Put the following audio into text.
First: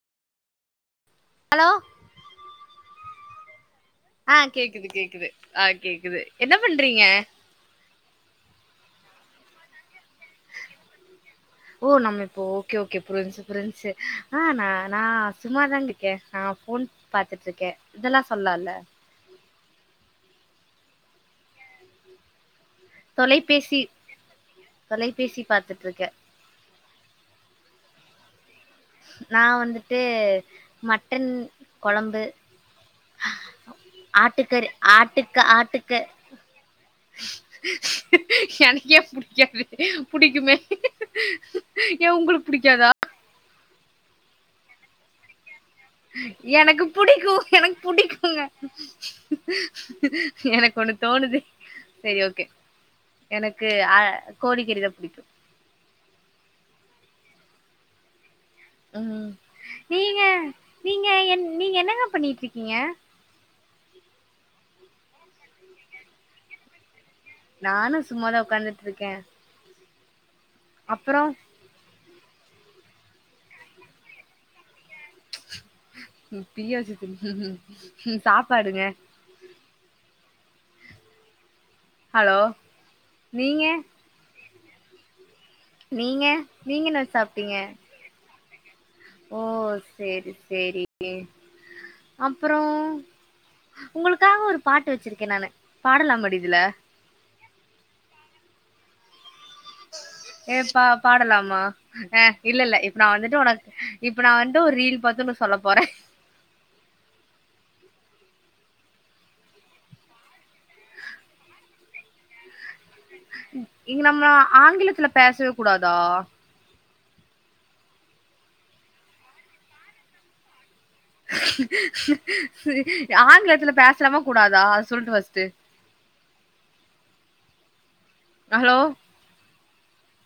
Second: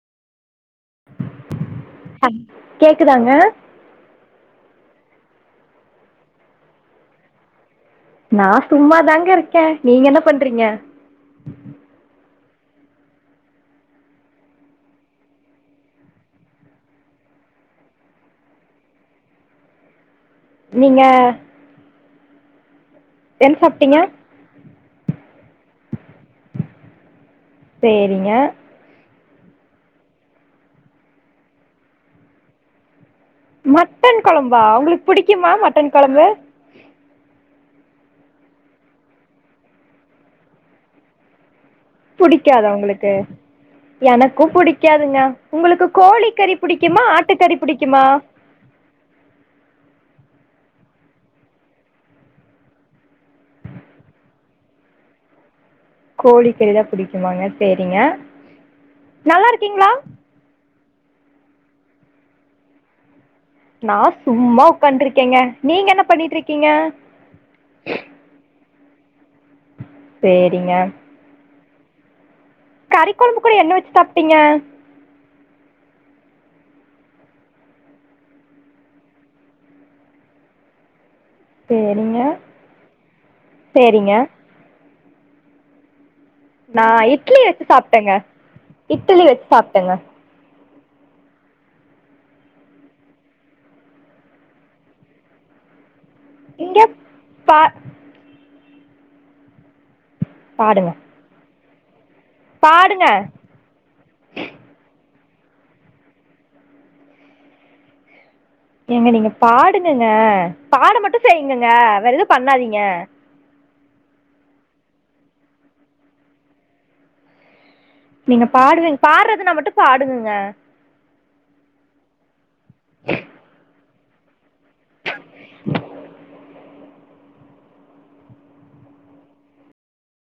hello ஹம் கேக்குதாங்க ஆ கேக்குது கேக்குது ஆ கேக்குது என்ன பண்றீங்க நா சும்மா தாங்க இருக்கே நீங்க என்ன பண்றீங்க ஓ நம்ம இப்போ ஓகே ஓகே புரிஞ்சு புரிஞ்சு ஆ நா நா சும்ம தாங்க இக்கே நா போன் பாத்துட்டு இருக்கே இதெல்லா சொல்லால்ல நீங்க என்ன தொலைபேசி சாப்ட்டீங்க தொலைபேசி பாத்துட் இருக்க செரிங்க நா வந்துட்டு மட்டன் கொழம்பு மட்டன் கொழம்பா ஆட்டுக்கறி உங்களுக்கு ஆட்டுக்க புடிக்குமா ஆட்டுக்க மட்டன் கொழம்பு எனக்கே புடிக்காது புடிக்குமே ஏ உங்களுக்கு புடிக்காத புடிக்காதா உங்களுக்கு எனக்கு புடிக்காதுங்க உங்களுக்கு கோழிக்கறி எனக்கு புடிக்குமா புடிக்கு ஆட்டுக்கறி எனக்கு புடிக்குமா புடிக்குங்க எனக்கு ஒன்னு தோணுத செரி ஓகே எனக்கு அ கோழிக்கறிதா புடிக்கு கோழிக்கறிதா புடிக்குமாங்க செரிங்க ம் நீங்க நீங்க என் நீங்க என்னங்க பண்ணிட்டு இருக்கீங்க நா சும்மா உட்காண்டருக்கேங்க நீங்க என்ன பண்ணிட்டு இருக்கீங்க நானு சும்மாதா உக்காந்துட்ருக்கே சேரிங்க புறோ கறி கொழம்புக்கூட என்ன வச்சி சாப்ட்டீங்க பீய வச்சு தின் சாப்பாடுங்க செரிங்க ஹலோ நீங்க செரிங்க நீங்க நா நீங்க என்ன இட்லி சாப்ட்டீங்க வச்சி சாப்டங்க இட்டிலி வச்சி சாப்டங்க எரி செரி கே அப்றோ உங்களுக்காக ஒரு பாட்டு வச்சிருக்கே நானு பாடலா பாடி இங்கப் பா ஏ பா பாடுங்க பாடலாமா அ இல்ல இல்ல இப்ப பாடுங்க நா வந்துட்டு உனக் இப்ப நா வந்து ஒரு ரீல் பாத்துனு சொல்ல போறே ஏங்க நீங்க பாடுங்கங்க பாட மட்டு செய்யுங்கங்க வேற எதுவு பண்ணாதீங்க இங்க நம்ம ஆங்கிலத்துல பேசவே கூடாதா நீங்க பாடுங்க பாடுறதுனா மட்டு பாடுங்கங்க ஆங்கிலத்துல பேசலமா கூடாதா அத சொல்லுங்க ஃபஸ்ட்டு ஹலோ